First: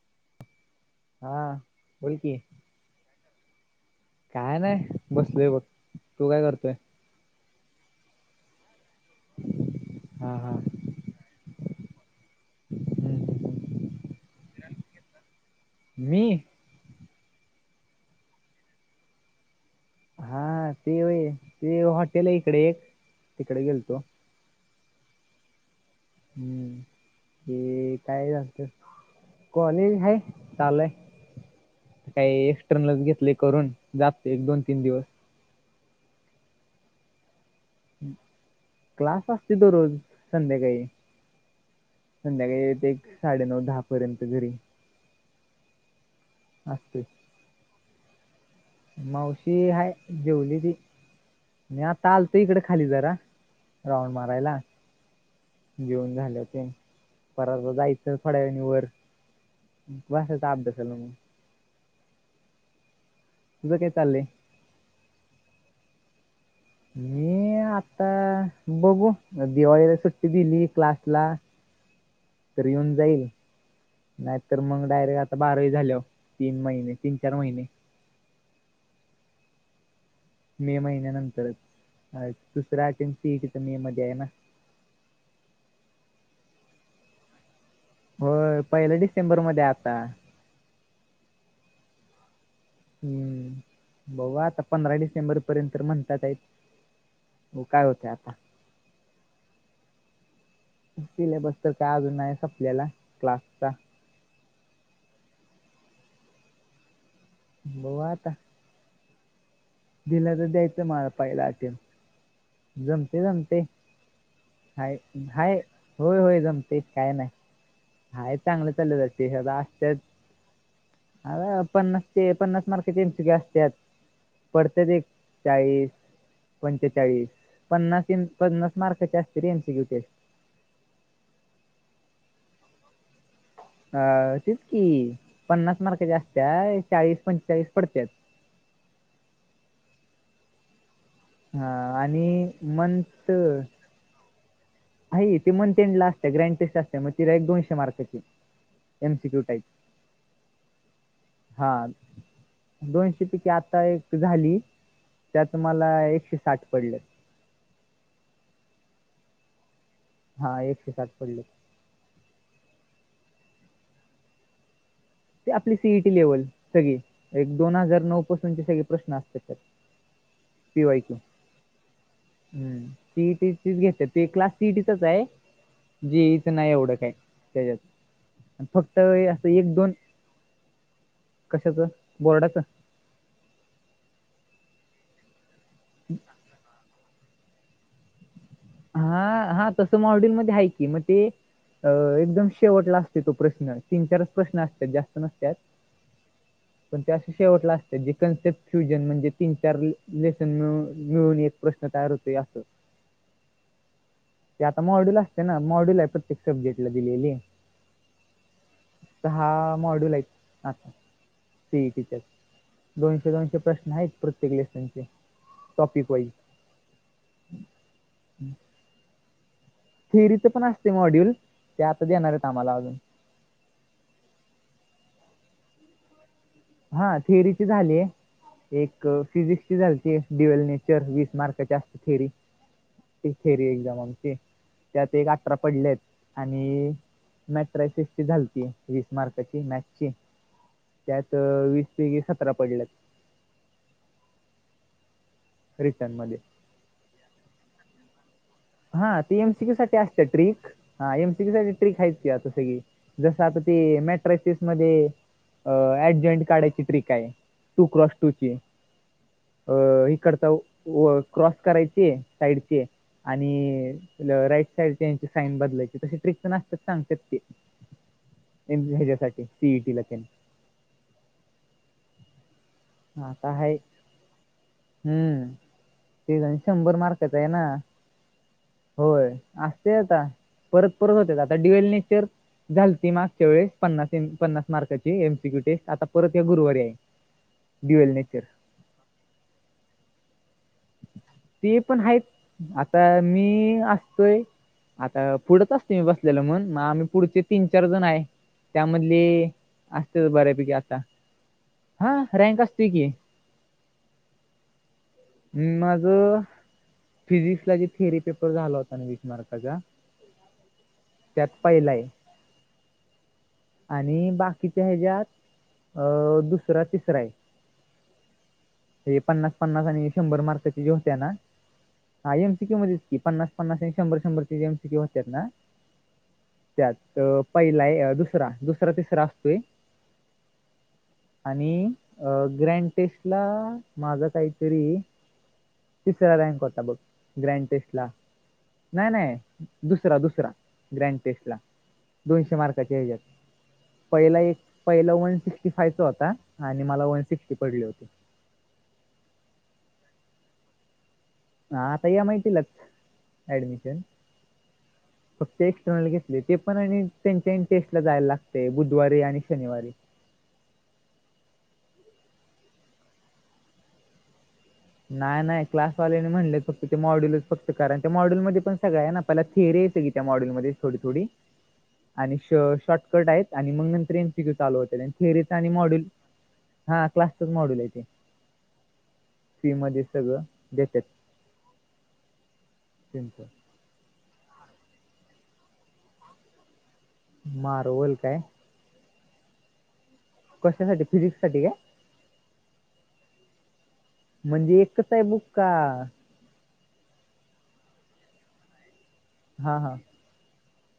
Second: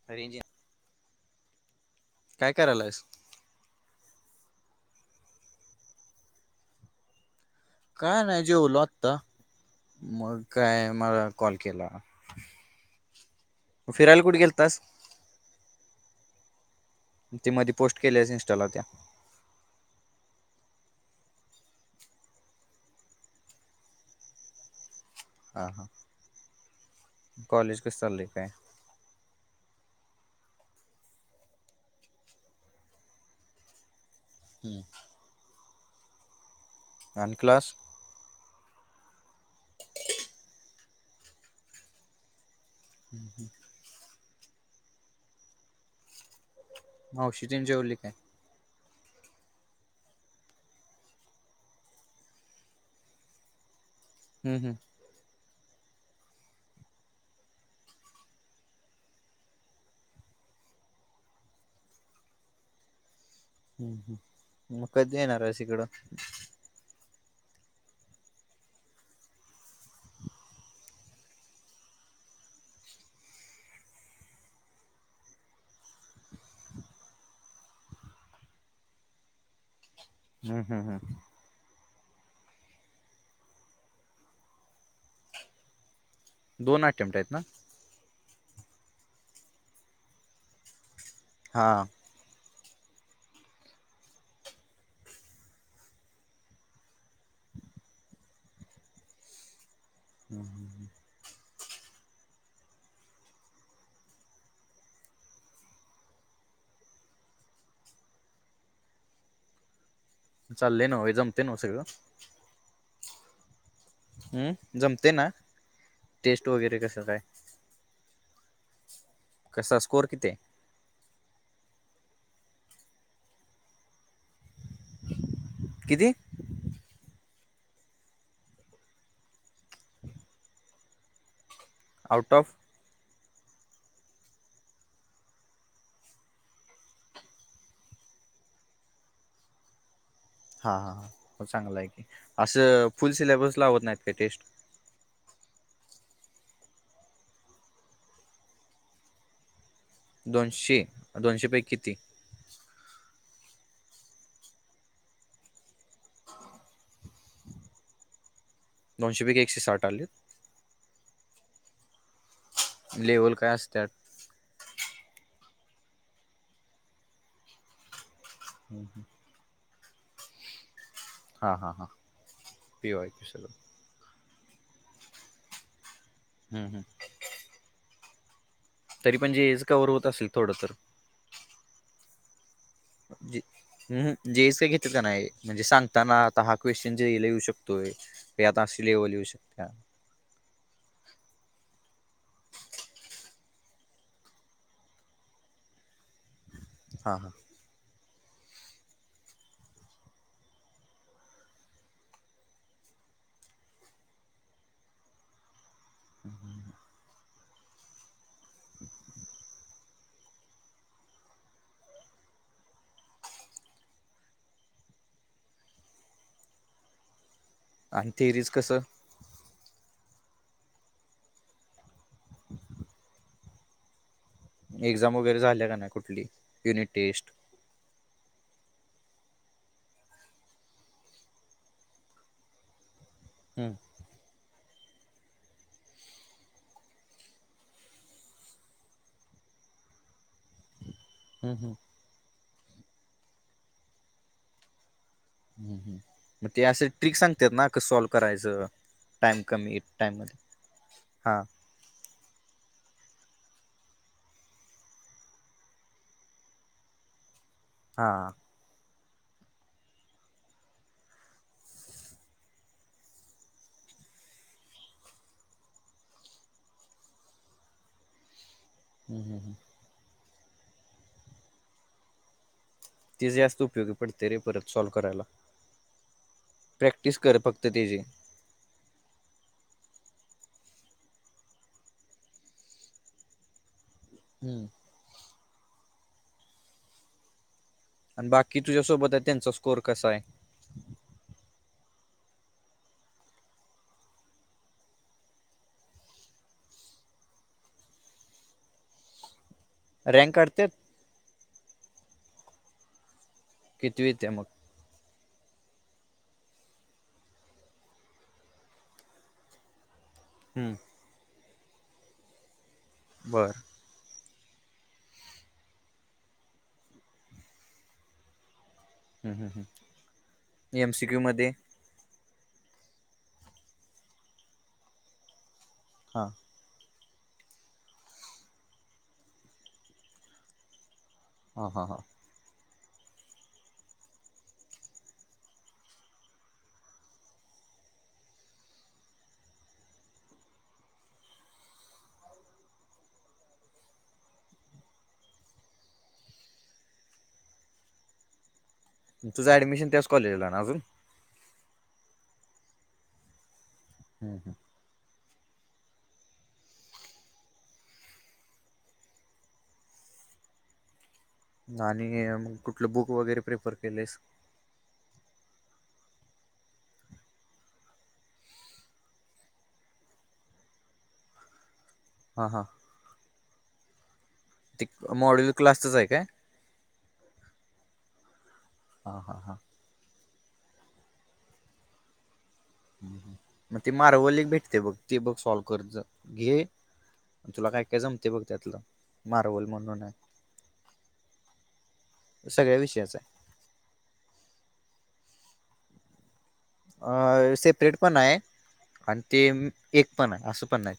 [unintelligible] हा बोलकी काय करायलायस काय नाही बसलोय बघ तू काय करतोय? काय नाय जेवलो आत्ता हा मग हा. हम्म काय मला कॉल केला. हम्म हम् फिरायला कुठे गेलतास? मी ती मध्ये पोस्ट केल्यास इंस्टाला त्या हा ते व्हय ते हॉटेल आहे इकडे एक तिकडे गेलतो हा हा हम्म कॉलेज ते कसं चाललंय काय झालतं कॉलेज हाय चालू हाय काय एक्स्टर्नल घेतले करून जातोय एक दोन तीन हम्म. दिवस आणि क्लास क्लास असतोय दरोज संध्याकाळी संध्याकाळी येतोय एक साडेनऊ दहा पर्यंत घरी असतोय मावशी तेन जेवली काय? मावशी हाय जेवली ती मी आता आलतो इकडे खाली जरा राऊंड मारायला हम्म हम्म जेऊन झालं ते... परत जायचं थोड्या वेळाने वर बसायचं आभासाला मग तुझं काय हम्म चाललंय हम्म... मग कधी येणार हेस इकडं? मी आता बघू.... दिवाळीला सुट्टी दिली... क्लासला तर येऊन जाईल नाही तर मग... डायरेक्ट आता बारावी झाल्यावर... तीन महिने... तीन चार महिने हम्म मे हम्म हम्म महिन्यानंतरच... दुसरा अटेम्प्ट सीएटीचा मे मध्ये हाये ना दोन अटेम्प्ट हेत ना होय... पहिला डिसेंबरमध्ये आता हां हम्म... बघू आता... पंधरा डिसेंबर पर्यंत म्हणतात हेत बघू काय होतं आता हं सिलेबस तर काय अजून नाही संपलेला... क्लासचा बघू आता दिला तर द्यायचं चाललंय मग... नव्ह जमते पाहिला नव्ह अटेम्प्ट... सगळं जमते.. जमतेय हम्म हाय जमते ना हाय... होय होय... टेस्ट वगैरे जमतेय... कसं काय नाय हाय चांगलं चाललं... ते ह्याचं कसा असत्यात स्कोअर किती आहे आरं... पन्नास... ते पन्नास मार्काचे एन सी क्यु असत्यात पडत्यात... एक चाळीस किती पंचेचाळीस... पन्नास... पन्नास मार्काची असते रे एनसीक्यू टेस्ट आउट ऑफ अ.. तेच कि... पन्नास मार्काच्या अस्त्या... चाळीस.. पंचेचाळीस पडत्यात हां हां... हो हा चांगलं हाय की... आणि असं फुल मंथ सिलेबस लावत नाहीत काय टेस्ट न्हायी... ती मंथ एंडला असते... ग्रँड टेस्ट असते... मग ती एक दोनशे मार्काची एन सी क्यू टाईप दोनशे... दोनशे पैकी हा किती? दोनशे पैकी आता एक झाली... त्यात मला एकशे साठ पडले दोनशे पैकी एकशे साठ आले? हा... एकशे साठ पडले लेवल काय असत्यात? ते आपली सीईटी लेवल... सगळी.. एक दोन हजार नऊ पासूनचे सगळे प्रश्न असत्यात त्याच्यात पि वाय क्यू... हा हा हा हम्म पी वाय क्यू सी इ सगळं टी घेतात ते... क्लास सीएटीचाच हाय... जीएचं हम्म, नाई हम्म. एवढं काय त्याच्यात आणि फक्त तरी पण... असं जीए चं एक कव्हर दोन होत असल... थोडं तर कशाचं बोर्डाचं ऊहू.. जीएचं घेतलं का नाई... म्हणजे सांगताना... आता हा क्वेश जेई ला येऊ शकतोय... ह्यात असं हा... हा... तसं मॉडेलमध्ये हाय की... मग ते अ... एकदम शेवटला असतो तो प्रश्न... तीन चारच प्रश्न असत्यात... जास्त नसत्यात पण ते हा हा असं शेवटला अस त्याचं कनसेप्ट फ्युजन म्हणजे... तीन चार... लेसन मिळ... मिळून एक प्रश्न तयार होतोय असं ते आता मॉड्युल असते ना... मॉड्युल आहे... प्रत्येक सब्जेक्टला दिलेली दहा मॉड्यल हेत... आ सीईटीच्या दोनशे दोनशे प्रश्न हायेत... प्रत्येक लेसनचे.... टॉपिक वाईज आणि थेरीचं कसं थेअरीचं पण असतं मॉड्युल... ते आता देणार हेत आम्हाला अजून एक्झाम वगैरे झाल्या का नाई कुठली युनिट हा टेस्ट थिअरीची झालीय एक फिजिक्स ची झालती डिवेल नेचर वीस मार्काची जास्त थेरी ती थेरी हम्म, एझ्माम आमची त्यात एक अठरा पडलेत आणि मॅट्रासिस ची झालती वीस मार्काची मॅथ्स ची हम्म, हम्म, वीस पैकी सतरा पडल्यात ह रिटर्न मध्ये मग ते असं ट्रिक सांगत्यात ना कस सॉल्व करायचं हा ती टाइम एम सी क्यू कमी साठी असते टाइममध्ये ट्रिक हा हां एमसीकी साठी ट्रिक आहेच की आता सगळी जस आता ते मॅट्रासिस मध्ये अ ऍडजॉइंट काढायची ट्रिक आहे टू क्रास हां टूची अ इकड तर क्रॉस करायची साईडची आणि राईट साईडची साईन बदलायची तसे ट्रिक पण असतेत सांगतात की ह्याच्यासाठी सीईटीला तेन ति जे आता जास्त हाय उपयोगी पडतय रे परत सॉल्व करायला. हम्म ते नाही शंभर प्रॅक्टिस मार्काच कर आहे ना फक्त त्याची होय असते आता. परत परत होतेत आता डिवेल नेचर झालती मागच्या वेळेस पन्नास पन्नास हम्म मार्काची एमसीक्यू टेस्ट आता परत या गुरुवारी आहे. ड्युएल आणि नेचर बाकी तुझ्यासोबत आहे त्यांचा स्कोर कसा आहे? ते पण आहेत आता मी असतोय आता पुढच असतोय मी बसलेलं म्हण मग आम्ही पुढचे तीन चार जण आहे. त्यामधले असते रँक काढतात बऱ्यापैकी आता हा रँक असतो की. कितवीत आहे मग? माझ फिजिक्स आणि थिअरी पेपर झाला होता ना वीस मार्काचा. हम्म. त्यात पाहिलाय. बरं. आणि बाकीच्या ह्याच्यात अ दुसरा तिसरा आहे. हे पन्नास पन्नास आणि शंभर मार्काची जी एम सी होत्या क्यू ना मध्ये हा एमसीक्यू मध्येच की पन्नास पन्नास आणी शंभर शंभरचे एमसीक्यू होतात ना हा. त्यात अ पहिलाय दुसरा दुसरा तिसरा असतोय. हा आणि हा हा अ ग्रँटेस्ट ला माझा काहीतरी तिसरा रँक होता बघ ग्रँड टेस्ट ला. नाही नाही दुसरा दुसरा ग्रँड टेस्ट ला दोनशे मार्काचे हेजात. पहिला एक पहिला वन सिक्स्टी फायचा होता आणि मला वन सिक्स्टी पडले होते. तुझं ऍडमिशन त्याच कॉलेजला ना अजून? हा आता एम आय टी लाच ऍडमिशन. ह ह. ह [unintelligible] [inaudible] फक्त एक्स्टर्नल घेतले ते पण आणि त्यांच्या इ टेस्ट ला जायला लागते बुधवारी आणि शनिवारी. आणि कुठलं बुक वगैरे प्रेफर केलयस? नाही नाही क्लासवाल्याने म्हणले फक्त ते मॉड्यलच फक्त कारण त्या मॉड्यलमध्ये पण सगळं आहे ना. पहीला थेरी येते की त्या मॉडेलमध्ये थोडी थोडी आणि हा श हा शॉर्टकट आहेत आणि मग नंतर एन पिक्यू चालू ते होते आणि मॉडेल थिअरीचा आणि क्लासचंच मॉडेल आहे काय हा क्लासचच मॉडेल आहे ते. हा हा हा. फी मध्ये सगळ देतात? त्यानंच मग ते मारवल एक भेटते बघ ते बघ सॉल्व करत जा घे तुला काय काय जमते बघ त्यातलं मार्वल म्हणून आहे क्शासाठी फिजिक्स साठी काय? ते सगळ्या विषयाच आहे. म्हणजे एकच आहे बुक का? अ सेपरेट पण हाय आणि ते हा हा एक पण हाय असं पण हाय.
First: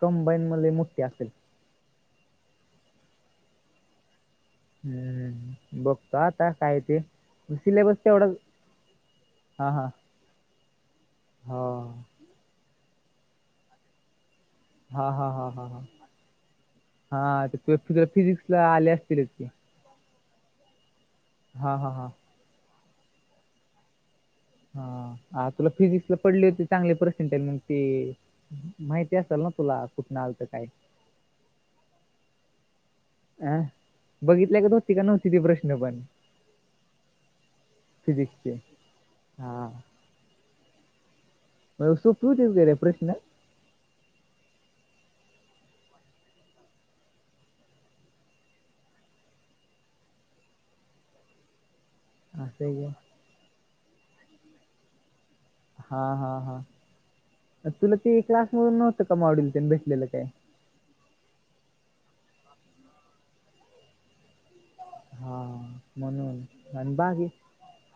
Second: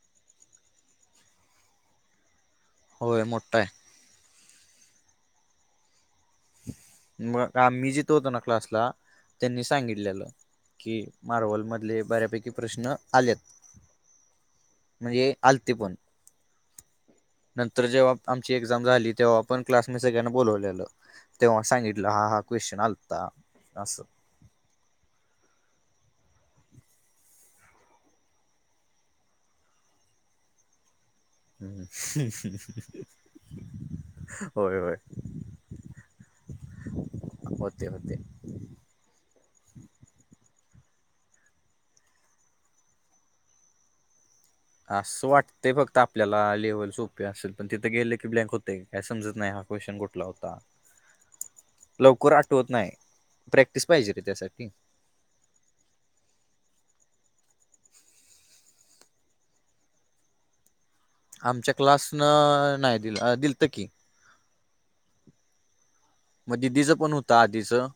कंबाईन म लय मोठी असेल. होय मोठठा हाय. हम्म बघतो आता काय ते मग आम्ही सिलेबस जिथं तेवढा होतो ना क्लासला त्यांनी हा हा सांगितलेलं. कि मारवल हा मधले बऱ्यापैकी प्रश्न आल्यात. म हा हा हे हा हा आलते हा पण हा ते तु- नंतर तुला जेव्हा आमची फिजिक्सला एक्झाम आले झाली असतीलच तेव्हा की पण क्लास मधे सगळ्यांना बोलवलेलं तेव्हा सांगितलं हा हा क्वेशन आलता असं हा तुला फिजिक्सला पडले होते चांगले पर्सेंटेज मग ते माहिती असेल ना तुला कुठं आलत काय. हम्. अह बघितल्या गत होती का नव्हती ते प्रश्न पण. होतेे होते. फिजिक्सचे हा. मग सोपी होतीत का रे प्रश्न. असं वाटत फक्त आपल्याला लेव्हल सोपे असेल पण तिथं गेले की ब्लँक होतयं. काय समजत नाही हा क्वेशचन कुठला होता. [unintelligible] लवकर असं आठवत आहे नाही का? प्रॅक्टिस पाहिजे रे त्यासाठी. हा हा हा तुला ते क्लासमधून नव्हतं मॉडेल तेन भेटलेलं काय. आमच्या क्लासनं नाही दिल अ दिलतं की हा मग म्हणून दिदीचं आणि पण बाकी होत आधीचं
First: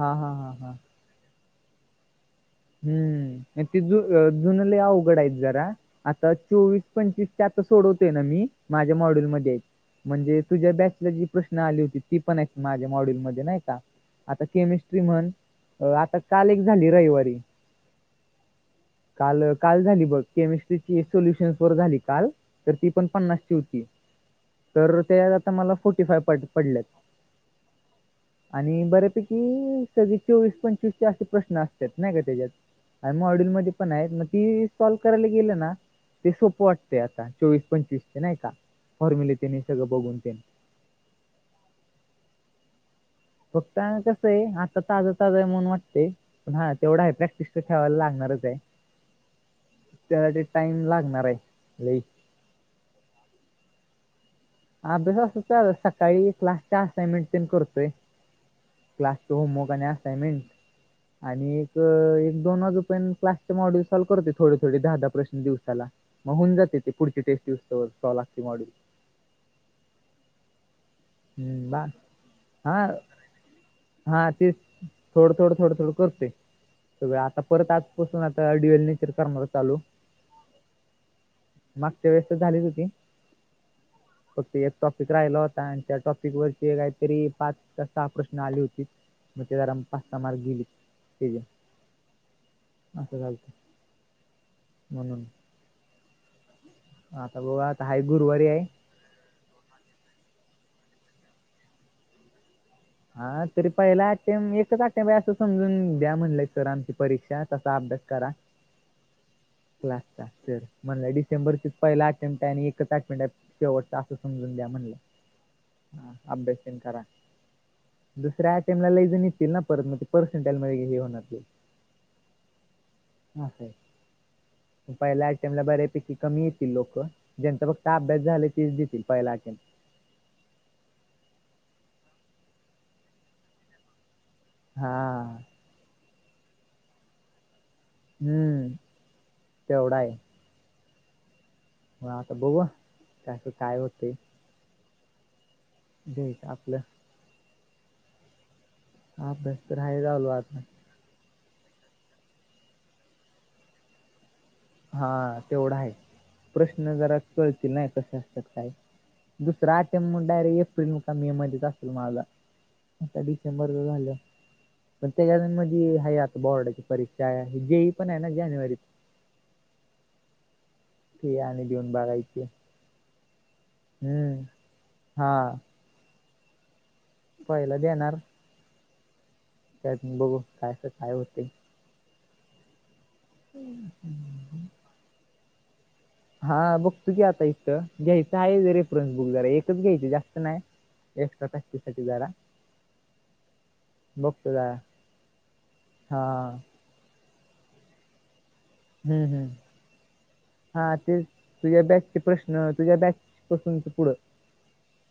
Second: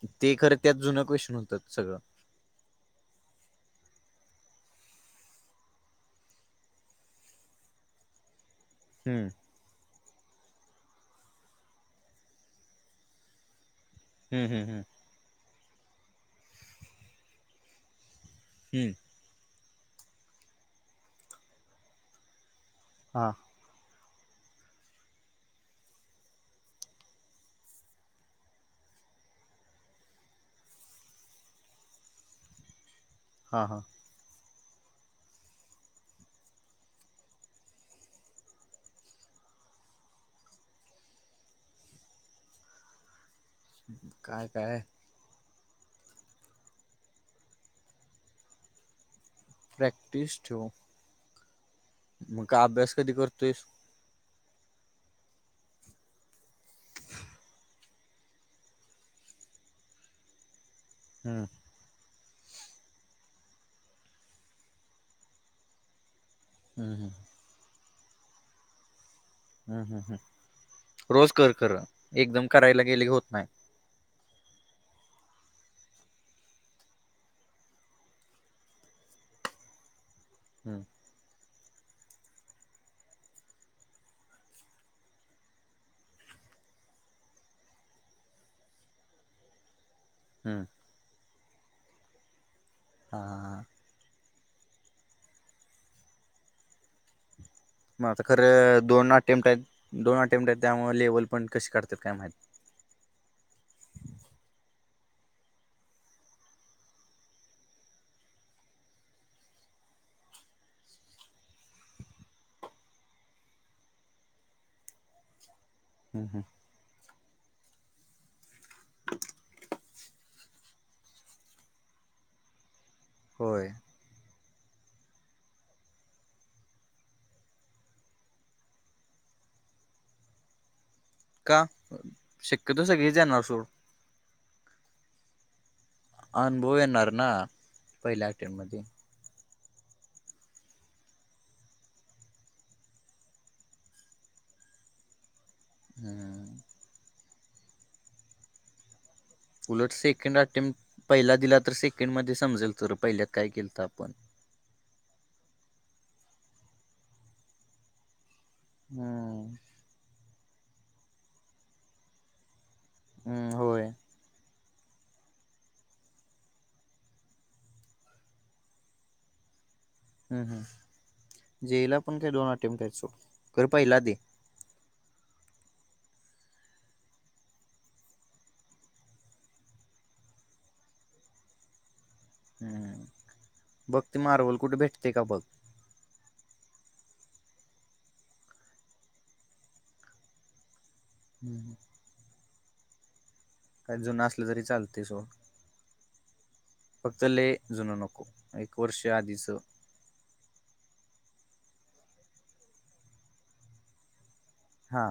हा हा ते हा खरं त्यात हा जुनं क्वेशन होतं सगळं हम्म ते ज अ जुन लई अवघड आहेत जरा आता चोवीस पंचवीस ते आता सोडवते ना मी माझ्या हम्म मॉड्युलमध्ये हाईत. म्हणजे तुझ्या बॅचला जी प्रश्न आली होती ती पण आहेत माझ्या मॉड्यूलमध्ये नाही का. आता हम्म हम्म हम्म केमिस्ट्री म्हण आता काल एक झाली रविवारी. हम्म काल काल झाली बघ केमिस्ट्रीची सोल्युशन्स वर झाली काल. तर ती पण हा पन्नासची होती तर त्या त आता मला फोर्टी फाय पडल्यात आणि बऱ्यापैकी सगळे चोवीस पंचवीस चे असे प्रश्न असतात नाही का त्याच्यात आणि हा मॉडलमध्ये हा. पण आहेत मग ती सॉल्व करायला गेलं ना ते सोपं वाटते आता चोवीस पंचवीस चे नाही का फॉर्म्युले ते हे सगळं बघून तेन फक्त कसं आहे काय आता काय ताजं ताज आहे म्हणून वाटतयं पण हा तेवढा आहे प्रॅक्टिस तर थेवायला लागणारच आहे. प्रॅक्टिस त्यासाठी ठेव. टाइम लागणार आहे लई. मग का अभ्यास कधी करतोयंस. अभ्यास असच चालू हाय सकाळी क्लासच्या असाइनमेंट तेन करतोय. क्लासचं होमवर्क आणि असाइन्मेंट हम्म आणि एक एक दोन वाजूपर्यंत क्लासचे मॉडूल सॉल्व करतोय थोड थोड दहा दहा प्रश्न दिवसाला. मग होऊन जातय ते हम्म हम्म. पुढची टेस्ट इऊस तवर सॉल्व असतय मॉडेल हम्म हम्म हम्म रोज कर हम्म खर बा एकदम करायला हा गेले की होत नाही. हा तेच थोड थोड थोडं थोडं करतोय. सगळं आता परत आजपसून आता डडी. डू एल नेचर करणार चालू हम्म मागच्या वेळेस तर झालीच होती फक्त एक टॉपिक राहिला होता आणि त्या टॉपिकवरचे काहीतरी पाच का सहा प्रश्न आले होती मग ते जरा पाच सहा मार्क गेलीत हम्म. तेज असं हा हा. झालत. हा. म्हणून हाता ब मग आता खरं दोन अटेम्प्ट आहेत दोन अटेम्प्ट आहेत त्यामु लेवल पण कशी काढतात काय माहत. हा तरी पहिला आठे एकच आठेबा असं समजून द्या म्हणलंय सर आमची परीक्षा तसा अभ्यास करा. क्लास सर म्हणलं डिसेंबर पहिला अटेमप्ट आहे आणि एकच अटे शेवटत असं समजून द्या म्हणलं ह हम्म हम्म. अभ्यास करा. दुसऱ्या अटेमला लैजन येतील ना परतज ते पर्सेंटेजध्ये हे होणार. ह होय. पहिला आ टामला बऱ्यापैकी कमी येतील लोक ज्यांचा फक्त अभ्यास झालाय तेच देतील पहिला आखेन का शक्यतो सगळीच येणार सोड- हा. अनुभव येणार ना. पहिल्या अटेम्प्ट हम्म मध्ये तेवढा आहे. म आता बघ त्याचं काय होते. ज हम्म आपलं अभ्यास तर उलट हाय चालू सेकंड आता अटेम्ट पहिला दिला तर सेकंड मध्ये समजेल तर पहिल्यात काय केलं तर आपण. हा तेवढा आहे प्रश्न जरा कळतील नाही कस हम्म दुसरा अटेम म्हडरे एप्रिल का मे मध्येच असेल माझा आता हम्म डिसेंबर ला होय झालं. पण त्याच्या म्हणजी हाय आता बोर्डाची परीक्षा आहे जीई पण आहे ना जानेवारी. हम् ते आणि हम् देऊन जीईला पण काय बघायची दोन अटेन्ट आहेत सोड खरं पहिला दे हम्म हा पहिला देणार. त्यात बघू काय अस काय होतय. हम् बघ ते मार्वल कुठे भेटतय का बघ. हा बघतू की आता इथं घ्यायचं आहे रेफरन्स बुक जरा एकच घ्यायची जास्त नाही. एकक्ट्रा हम्म कस्ती साठी जरा काय जुनं असलं बघतो तरी जरा चालते सोड हा फक्त लय जुनं नको. एक वर्ष हम्म हम्म. आधीच हा ते तुझ्या बॅचचे प्रश्न तुझ्या बॅच पासूनचं पुढं हा.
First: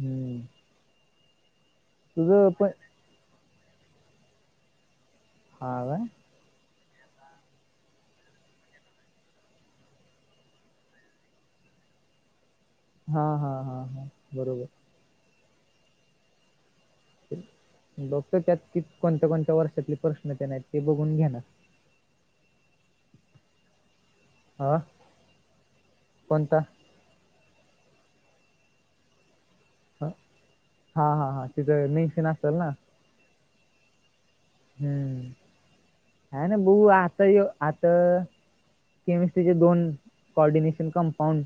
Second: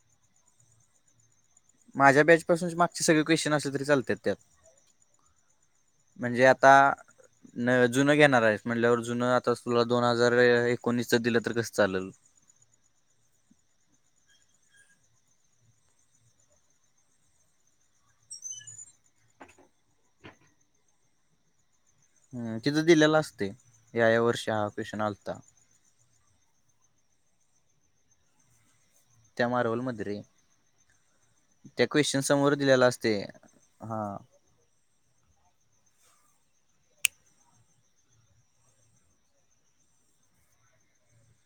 हम्म. माझ्या बॅच तुझं पण पासूनची मागचे सगळे क्वेश्चन असले तरी चालत्यात त्यात हा काय. म्हणजे आता. न जुनं घेणार आहेस म्हटल्यावर जुनं आता तुला दोन हजार एकोणीसच दिलं तर कसं चालेल. हा हा हा हा बरोबर. बघतो त्यात कित कोणत्या कोणत्या वर्षातले प्रश्न तेन आहेत ते बघून घेणार. ह तिथं दिलेला असते या या वर्षी हा क्वेश्चन आलता. कोणता? त्या मार्वल मध्ये हा रे हा हा हा, त्या तिथं क्वेश्चन मेन्शन असेल समोर ना दिलेला असतय हा. हम आहे ना भाऊ आता ह्ये आत केमिस्ट्रीचे दोन कॉऑर्डिनेशन कंपाऊंड.